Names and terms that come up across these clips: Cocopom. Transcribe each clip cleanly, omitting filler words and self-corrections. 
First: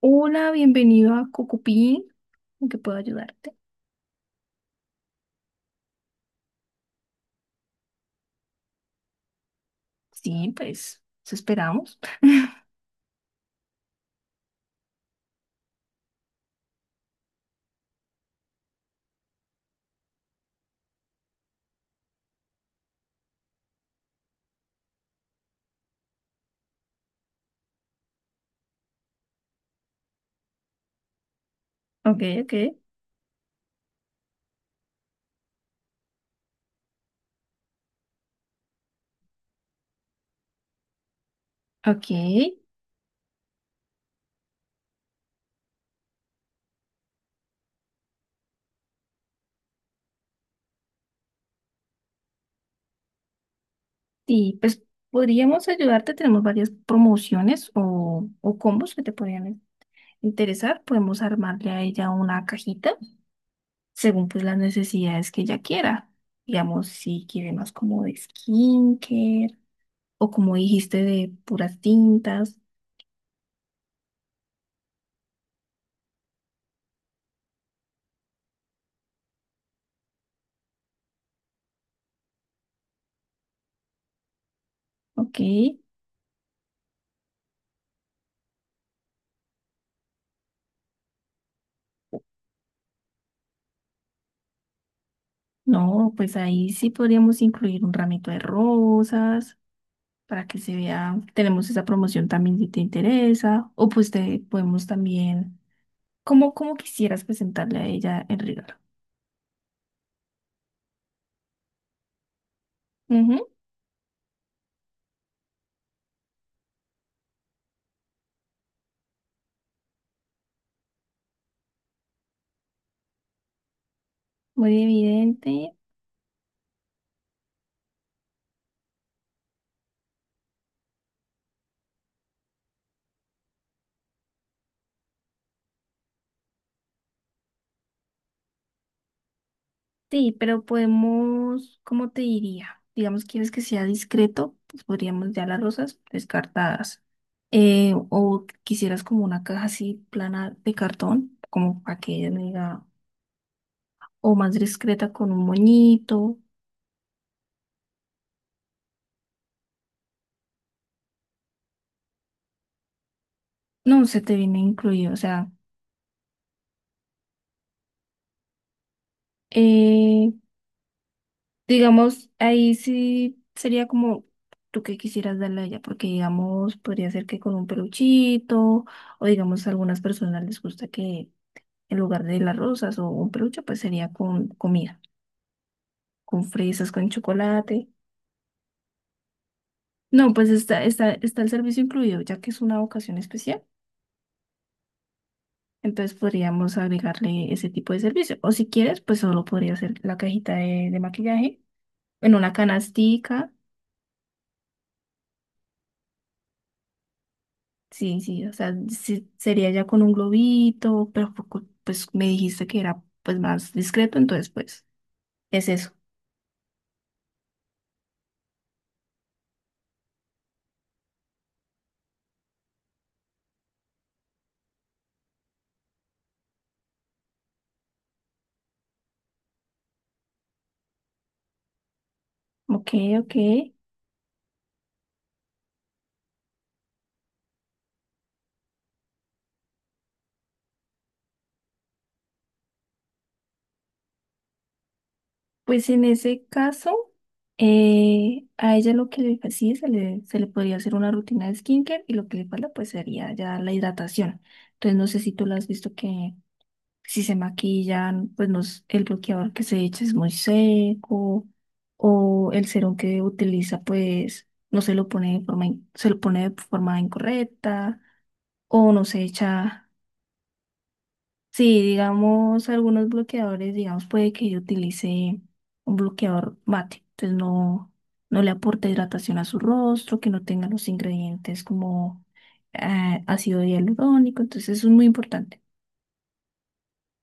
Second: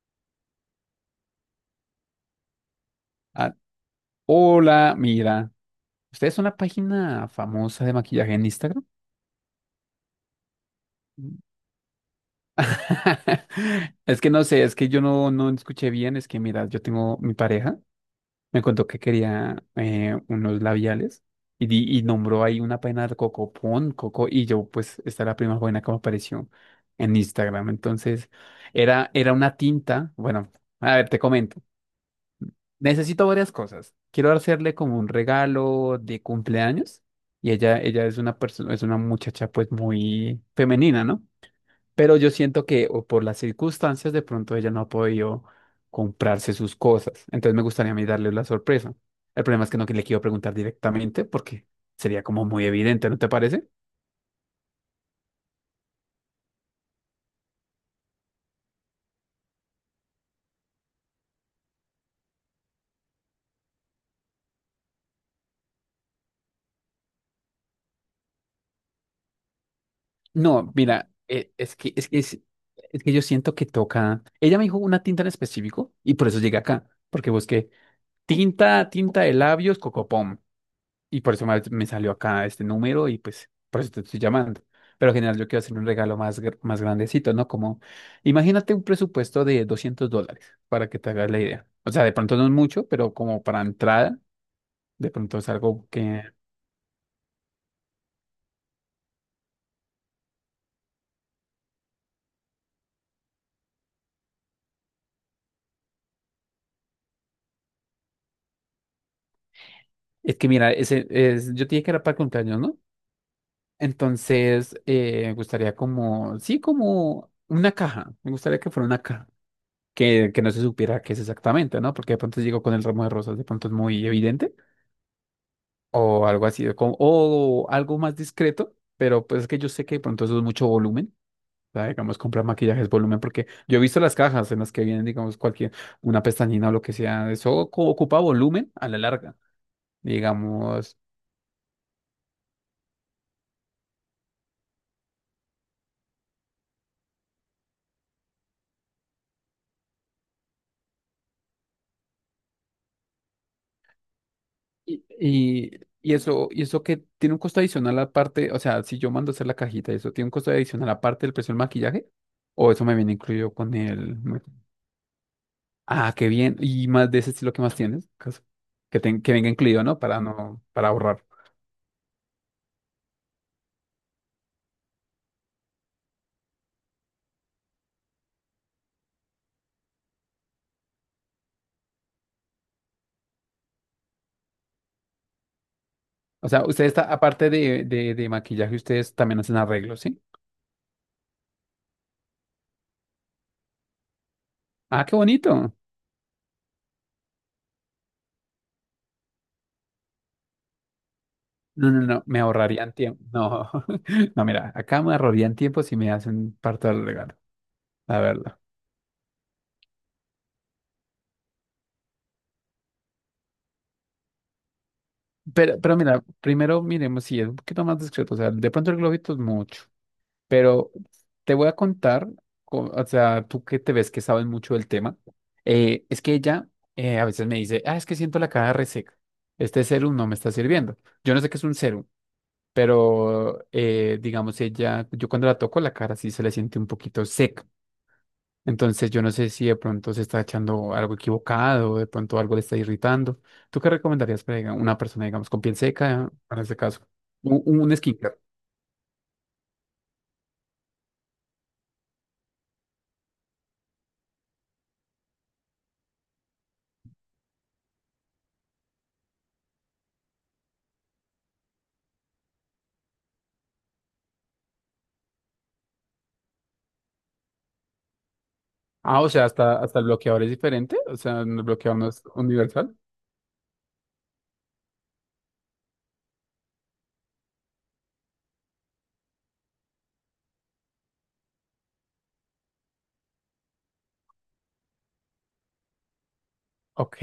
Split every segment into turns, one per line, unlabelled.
Hola, bienvenido a Cocupín. ¿En qué puedo
Ah,
ayudarte?
hola, mira. ¿Ustedes son la página famosa de maquillaje en Instagram?
Sí, pues, eso
Mm.
esperamos.
Es que no sé, es que yo no escuché bien. Es que, mira, yo tengo mi pareja, me contó que quería unos labiales y nombró ahí una página de Coco Pon, Coco, y yo, pues, esta es la primera buena que me apareció en Instagram. Entonces, era una tinta. Bueno, a ver, te comento.
Ok, ok.
Necesito varias cosas. Quiero hacerle como un regalo de cumpleaños y ella es una persona, es una muchacha pues muy femenina, ¿no?
Ok.
Pero yo siento que o por las circunstancias de pronto ella no ha podido comprarse sus cosas. Entonces me gustaría a mí darle la sorpresa. El problema es que no que le quiero preguntar directamente porque sería como muy evidente, ¿no te parece?
Y pues podríamos ayudarte. Tenemos varias promociones o combos que te podrían interesar. Podemos armarle a ella una cajita según pues las necesidades que ella quiera. Digamos, si quiere más como de skincare o como
No,
dijiste
mira,
de puras tintas.
es que yo siento que toca. Ella me dijo una tinta en específico y por eso llegué acá, porque busqué tinta de labios, Cocopom. Y por eso me salió acá este número y pues por eso te estoy llamando. Pero en general
Ok.
yo quiero hacer un regalo más, más grandecito, ¿no? Como, imagínate un presupuesto de $200 para que te hagas la idea. O sea, de pronto no es mucho, pero como para entrada, de pronto es algo
No,
que...
pues ahí sí podríamos incluir un ramito de rosas para que se vea. Tenemos esa promoción también si te interesa. O pues te podemos también, como, como quisieras presentarle a ella el regalo.
Es que mira, yo te dije que era para cumpleaños, ¿no?
Ujú,
Entonces, me gustaría como, sí, como una caja. Me gustaría que fuera una caja, que no se supiera qué es exactamente, ¿no? Porque de pronto llegó con el ramo de rosas, de pronto es muy evidente,
muy evidente.
o algo así, o algo más discreto, pero pues es que yo sé que de pronto eso es mucho volumen, o sea, digamos, comprar maquillaje es volumen, porque yo he visto las cajas en las que vienen, digamos, cualquier, una pestañina o lo que sea, eso ocupa volumen a la larga,
Sí, pero
digamos,
podemos, ¿cómo te diría? Digamos, quieres que sea discreto, pues podríamos ya las rosas descartadas. O quisieras como una caja así plana de cartón, como para que ella no diga, o más
y,
discreta con un
y, y
moñito.
eso, y eso que tiene un costo adicional aparte, o sea, si yo mando a hacer la cajita, eso tiene un costo adicional aparte del precio del maquillaje. O eso me viene incluido con
No,
el.
se te viene incluido, o sea,
Ah, qué bien. ¿Y más de ese estilo que más tienes? Caso. Que venga incluido, ¿no? Para
eh,
no, para ahorrar.
digamos, ahí sí sería como tú que quisieras darle a ella, porque digamos, podría ser que con un peluchito, o digamos, a algunas personas les gusta que en lugar de las rosas o un peluche, pues sería con comida, con
O sea, usted
fresas,
está,
con
aparte de,
chocolate.
de, de maquillaje, ustedes también hacen arreglos, ¿sí?
No, pues está el servicio incluido, ya que es una ocasión especial.
Ah, qué bonito.
Entonces podríamos agregarle ese tipo de servicio. O si quieres, pues solo podría ser la cajita de maquillaje
No, no, no,
en
me
una
ahorrarían tiempo.
canastica.
No, no, mira, acá me ahorrarían tiempo si me hacen parte del regalo, la
Sí, sí, o
verdad.
sea, sí, sería ya con un globito, pero poco- pues me dijiste que era pues más discreto, entonces pues es
Pero,
eso.
pero mira, primero miremos si es un poquito más discreto. O sea, de pronto el globito es mucho. Pero te voy a contar, o sea, tú que te ves que sabes mucho del tema, es que ella a veces me dice, ah, es que siento la cara reseca, este serum no me está sirviendo. Yo no sé qué es un serum,
Ok, ok.
pero digamos, ella, yo cuando la toco la cara sí se le siente un poquito seca. Entonces yo no sé si de pronto se está echando algo equivocado, de pronto algo le está irritando. ¿Tú qué recomendarías para una persona, digamos, con piel
Pues en
seca,
ese
en este caso?
caso,
Un skincare.
a ella lo que le fa- sí, se le podría hacer una rutina de skincare y lo que le falta pues sería ya la hidratación. Entonces no sé si tú la has visto que si se maquillan, pues nos, el bloqueador que se echa es muy seco o el serum que utiliza, pues no se lo pone de forma, in- se lo pone de forma incorrecta o no
Ah,
se
o sea, hasta,
echa.
hasta el bloqueador es diferente, o sea, el
Sí,
bloqueador no es
digamos,
universal.
algunos bloqueadores, digamos, puede que yo utilice un bloqueador mate, entonces no le aporta hidratación a su rostro, que no tenga los ingredientes como ácido hialurónico, entonces eso es muy importante.
Ok,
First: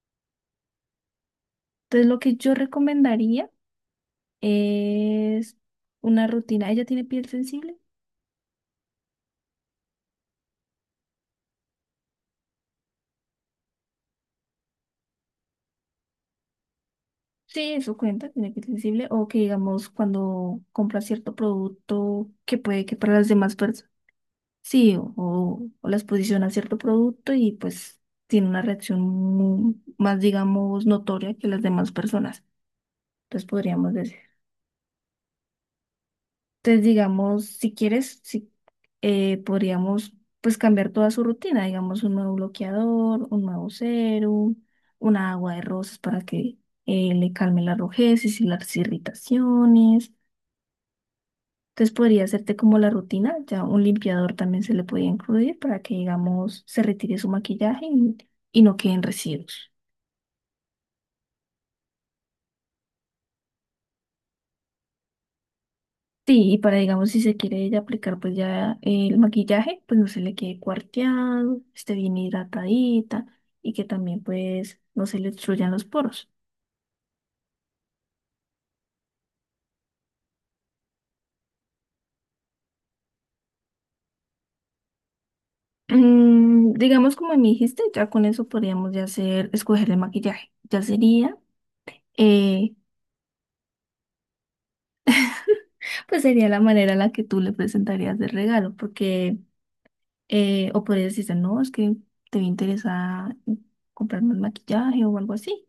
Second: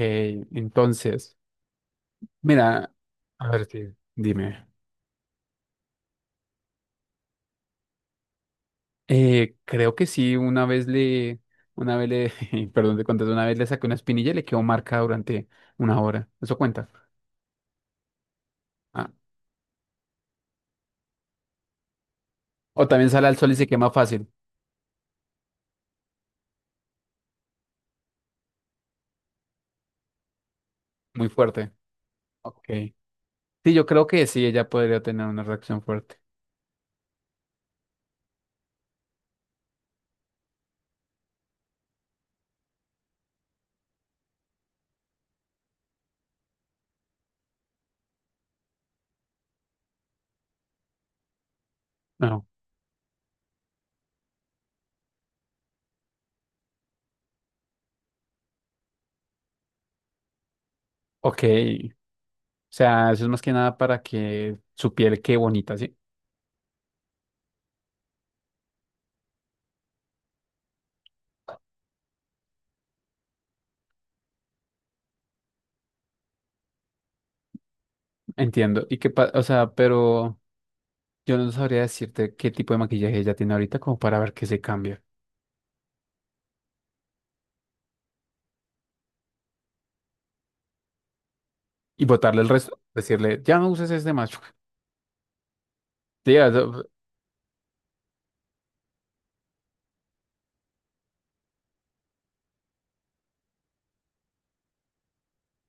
entonces,
Entonces, lo que yo
mira, a
recomendaría
ver, sí, dime.
es una rutina. ¿Ella tiene piel sensible?
Creo que sí, perdón, te conté, una vez le saqué una espinilla y le quedó marca durante una hora. ¿Eso cuenta?
Sí, eso cuenta, tiene piel sensible.
Ah,
O que digamos cuando compra cierto producto que puede
o
que
también
para las
sale al sol
demás
y se
personas.
quema fácil,
Sí, o la exposición a cierto producto y pues tiene una reacción mu- más, digamos,
muy
notoria que las
fuerte.
demás personas.
Ok.
Entonces
Sí, yo
podríamos
creo
decir.
que sí, ella podría tener una reacción fuerte.
Entonces, digamos, si quieres, si, podríamos pues cambiar toda su rutina, digamos, un nuevo bloqueador, un nuevo serum, una agua de rosas para que le calme la rojeces y las irritaciones. Entonces podría
No,
hacerte como la rutina, ya un limpiador también se le podía incluir para que, digamos, se retire su maquillaje y no queden residuos.
ok. O sea, eso es más que nada para que su piel quede bonita, ¿sí?
Sí, y para, digamos, si se quiere ella aplicar, pues ya el maquillaje, pues no se le quede cuarteado, esté bien hidratadita y que también, pues, no se le obstruyan los poros.
Entiendo. Y qué o sea, pero yo no sabría decirte qué tipo de maquillaje ella tiene ahorita como para ver qué se cambia.
Mm, digamos, como me dijiste, ya con eso podríamos ya hacer, escoger el maquillaje. Ya sería,
Y botarle el
eh,
resto, decirle, ya no uses este macho.
pues
Sí,
sería
o
la
sea,
manera en la que tú le presentarías el regalo, porque, o podrías decirte, no, es que te interesa comprarme el maquillaje o algo así.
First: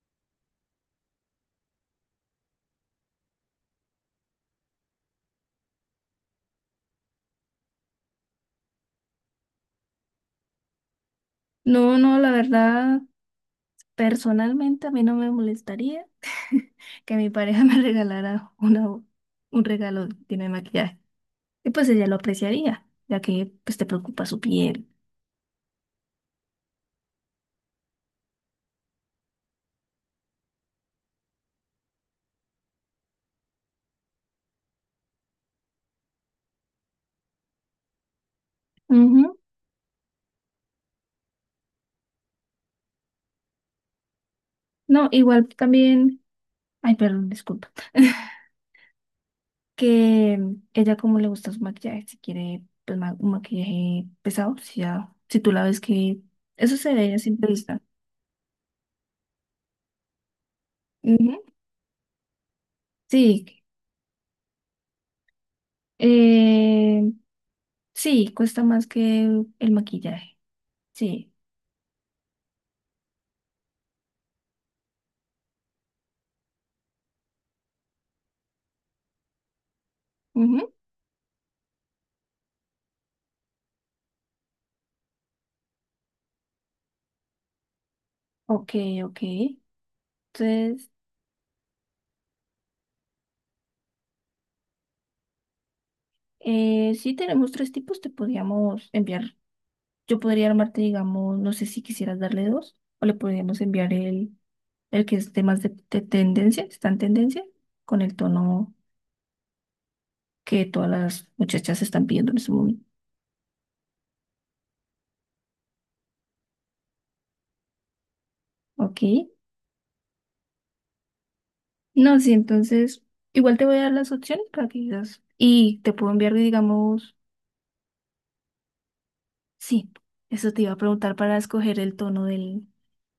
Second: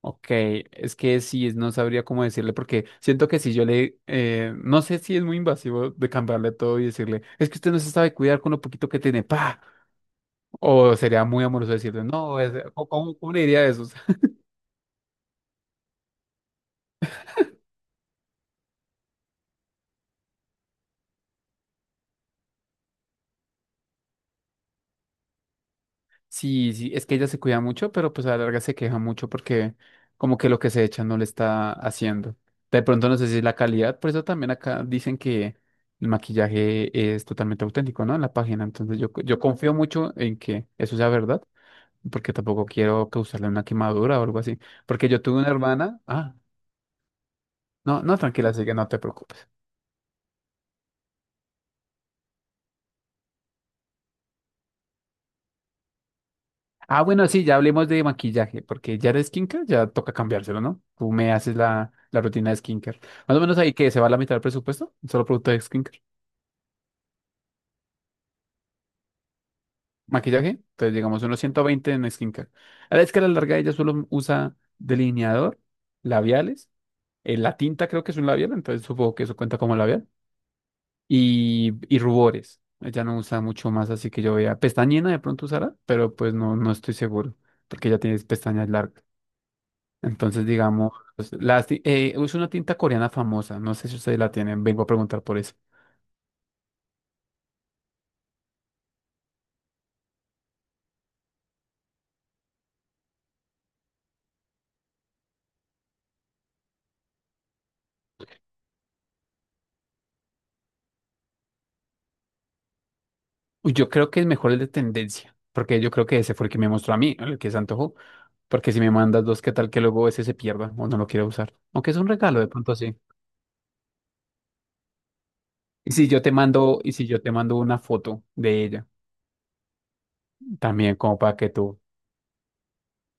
ok, es que sí, no sabría cómo decirle porque siento que si yo le, no sé si es muy invasivo de cambiarle todo y decirle, es que usted no se sabe cuidar con lo poquito que tiene, pa. O sería muy amoroso
No,
decirle,
no, la
no, ¿cómo,
verdad.
cómo- cómo le diría eso?
Personalmente a mí no me molestaría que mi pareja me regalara una, un regalo lleno de maquillaje. Y pues ella lo apreciaría, ya que pues te preocupa su piel.
Sí, sí, es que ella se cuida mucho, pero pues a la larga se queja mucho porque como que lo que se echa no le está haciendo. De pronto no sé si es la calidad, por eso también acá dicen que el maquillaje es totalmente auténtico, ¿no? En la página. Entonces yo,
Ujú.
yo confío mucho en que eso sea verdad, porque tampoco quiero causarle una quemadura o algo así.
No,
Porque yo tuve
igual
una hermana,
también,
ah,
ay, perdón, disculpa,
no, no, tranquila, así que no te preocupes.
que ella como le gusta su maquillaje, si quiere pues ma- un maquillaje pesado, si, ya, si tú la ves que eso se
Ah,
ve a
bueno, sí,
simple
ya
vista.
hablemos de maquillaje, porque ya de skincare ya toca cambiárselo, ¿no? Tú
Ujú.
me haces la rutina de skincare. Más o
Sí,
menos ahí que se va la mitad del presupuesto, solo producto de skincare.
eh, sí, cuesta más que el maquillaje.
Maquillaje, entonces llegamos a
Sí.
unos 120 en skincare. A la vez que larga ella solo usa delineador, labiales, la tinta creo que es un labial, entonces supongo que eso cuenta como labial, y rubores. Ella no usa mucho más, así que yo vea pestañina de pronto usará, pero pues no estoy seguro, porque ella tiene pestañas
Ok,
largas.
ok.
Entonces,
Entonces,
digamos, pues, es una tinta coreana famosa, no sé si ustedes la tienen, vengo a preguntar por eso.
sí tenemos tres tipos, te podríamos enviar. Yo podría armarte, digamos, no sé si quisieras darle dos, o le podríamos enviar el que es de más de tendencia, está en tendencia, con el tono que todas las muchachas están pidiendo en ese momento.
Uy, yo creo que es mejor el de tendencia, porque yo creo que ese fue el que me mostró a mí, el que se antojó, porque si me
Ok.
mandas dos, ¿qué tal que luego ese se pierda o no lo quiera usar? Aunque es un
No, sí,
regalo de pronto así.
entonces, igual te voy a dar las opciones para que digas. Y te
Y si
puedo
yo te
enviar,
mando, y si
digamos,
yo te mando una foto de ella,
sí, eso te iba a
también
preguntar
como
para
para que tú.
escoger el tono del,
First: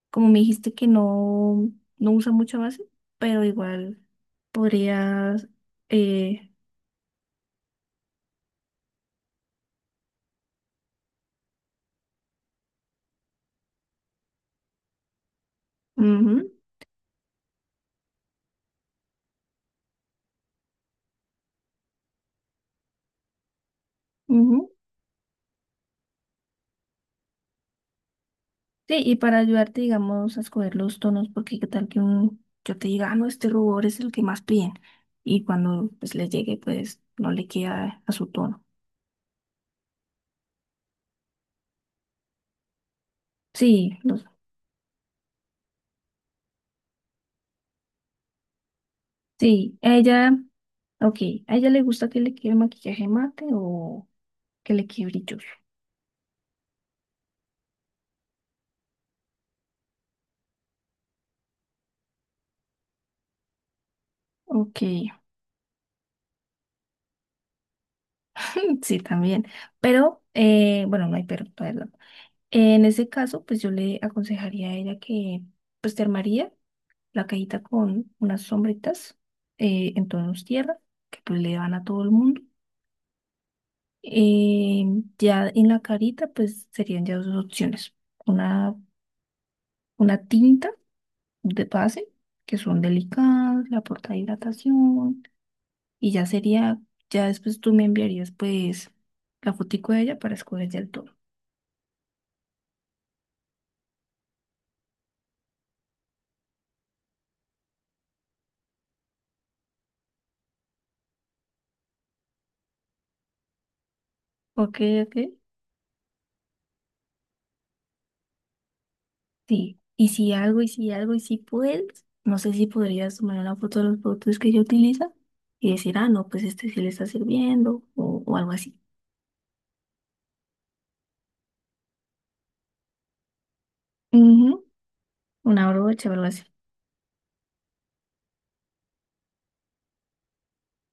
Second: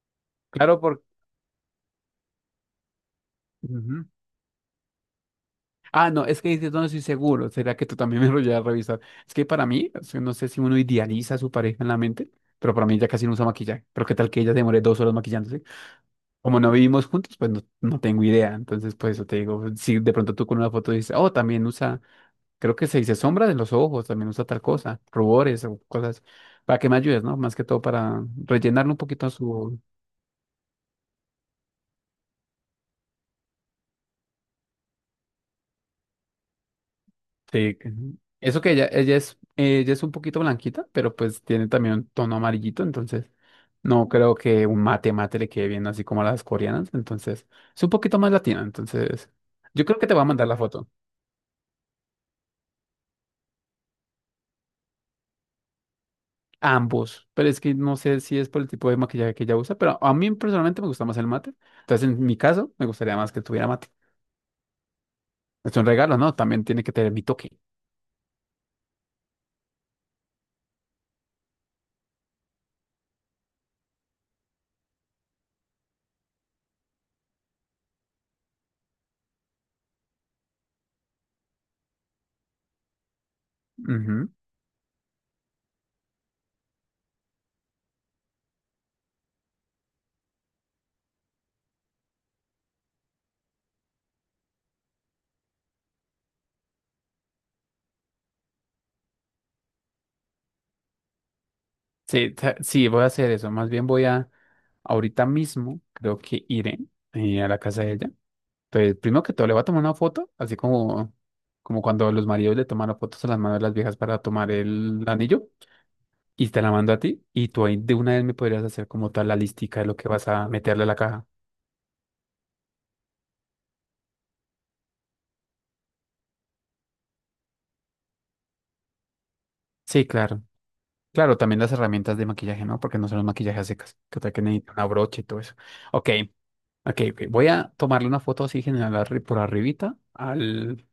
como me dijiste
Claro,
que
porque...
no, no usa mucha base, pero igual podrías...
Ah, no, es
Eh,
que dices, no estoy seguro. ¿Será que tú también me lo llevas a revisar? Es que para mí, o sea, no sé si uno idealiza a su pareja en la mente, pero para mí ella casi no usa maquillaje. Pero qué tal que ella demore 2 horas maquillándose.
ujú,
Como no vivimos juntos, pues no tengo idea. Entonces, pues eso te digo, si de pronto tú con una foto dices, oh, también usa, creo que se dice sombra de los ojos, también usa tal
ujú.
cosa, rubores o cosas, para que me ayudes, ¿no? Más que todo para rellenarle
Sí,
un
y
poquito a
para
su.
ayudarte, digamos, a escoger los tonos, porque qué tal que un, yo te diga, ah, no, este rubor es el que más piden. Y cuando pues le llegue, pues no le
Sí,
queda a su
eso
tono.
que ella es un poquito blanquita, pero pues tiene también un tono amarillito, entonces
Sí,
no
los,
creo que un mate mate le quede bien así como a las coreanas, entonces es un poquito más latina, entonces
sí,
yo
a
creo que te voy a
ella,
mandar la foto,
ok, ¿a ella le gusta que le quede maquillaje mate o que le quede brilloso?
ambos, pero es que no sé si es por el tipo de maquillaje que ella usa, pero a mí personalmente me gusta más el mate, entonces en mi caso me gustaría más que tuviera mate.
Ok,
Es un regalo, ¿no? También tiene que tener mi toque.
sí, también. Pero, bueno, no hay pero, perdón. En ese caso, pues yo le aconsejaría a ella que pues te armaría la cajita con unas sombritas en tonos tierra, que pues le van a todo el mundo.
Ujú.
Eh, ya en la carita, pues serían ya dos opciones. Una, una tinta de base, que son delicadas, la porta hidratación, y ya sería, ya después tú me enviarías pues la fotico de ella para escoger ya el tono.
Sí, sí, voy a hacer eso. Más bien voy a, ahorita mismo, creo que iré a la casa de ella. Entonces, primero que todo, le voy a tomar una foto, así como cuando los maridos le toman las fotos a las manos de las viejas para tomar
Ok,
el
ok.
anillo, y te la mando a ti, y tú ahí de una vez me podrías hacer como tal la
Sí,
listica de lo que vas a meterle a la
y
caja.
si puedes, no sé si podrías tomar una foto de los productos que ella utiliza y decir, ah, no, pues este sí le está sirviendo o algo así.
Sí, claro. Claro, también las herramientas de maquillaje, ¿no? Porque no son los maquillajes a secas, que tal que
Ujú,
necesita una brocha y todo eso.
una brocha
Ok,
o algo así.
ok, ok. Voy a tomarle una foto así general por arribita al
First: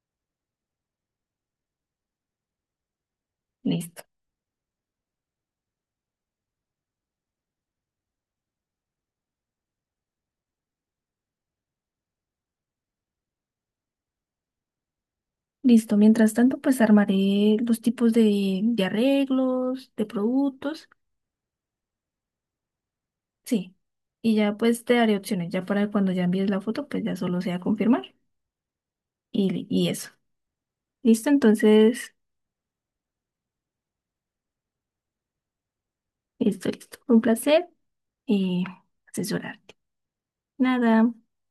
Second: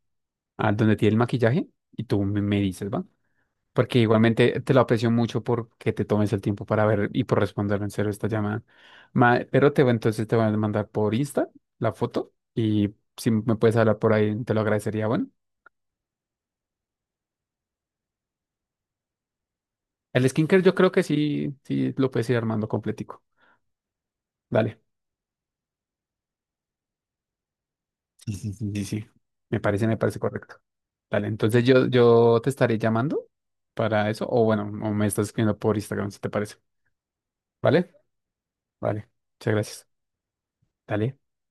a donde tiene el maquillaje y tú me dices, ¿va? Porque
Listo.
igualmente te lo aprecio mucho porque te tomes el tiempo para ver y por responder en serio esta llamada. Entonces te voy a mandar por Insta la foto y si me puedes hablar por ahí, te lo agradecería. Bueno,
Listo. Mientras tanto, pues armaré los tipos de arreglos, de
el skincare yo
productos.
creo que sí, sí lo puedes ir armando completico.
Sí. Y ya
Dale.
pues te daré opciones. Ya para cuando ya envíes la foto, pues ya solo sea confirmar
Sí, sí, sí, sí. sí.
y,
Me
li-
parece,
y
me
eso.
parece correcto. Dale,
Listo,
entonces yo,
entonces,
yo te estaré llamando para eso, o bueno, o me estás escribiendo por Instagram si te parece.
listo, listo. Un placer
¿Vale?
y
Vale. Muchas
asesorarte.
gracias.
Nada.
Dale.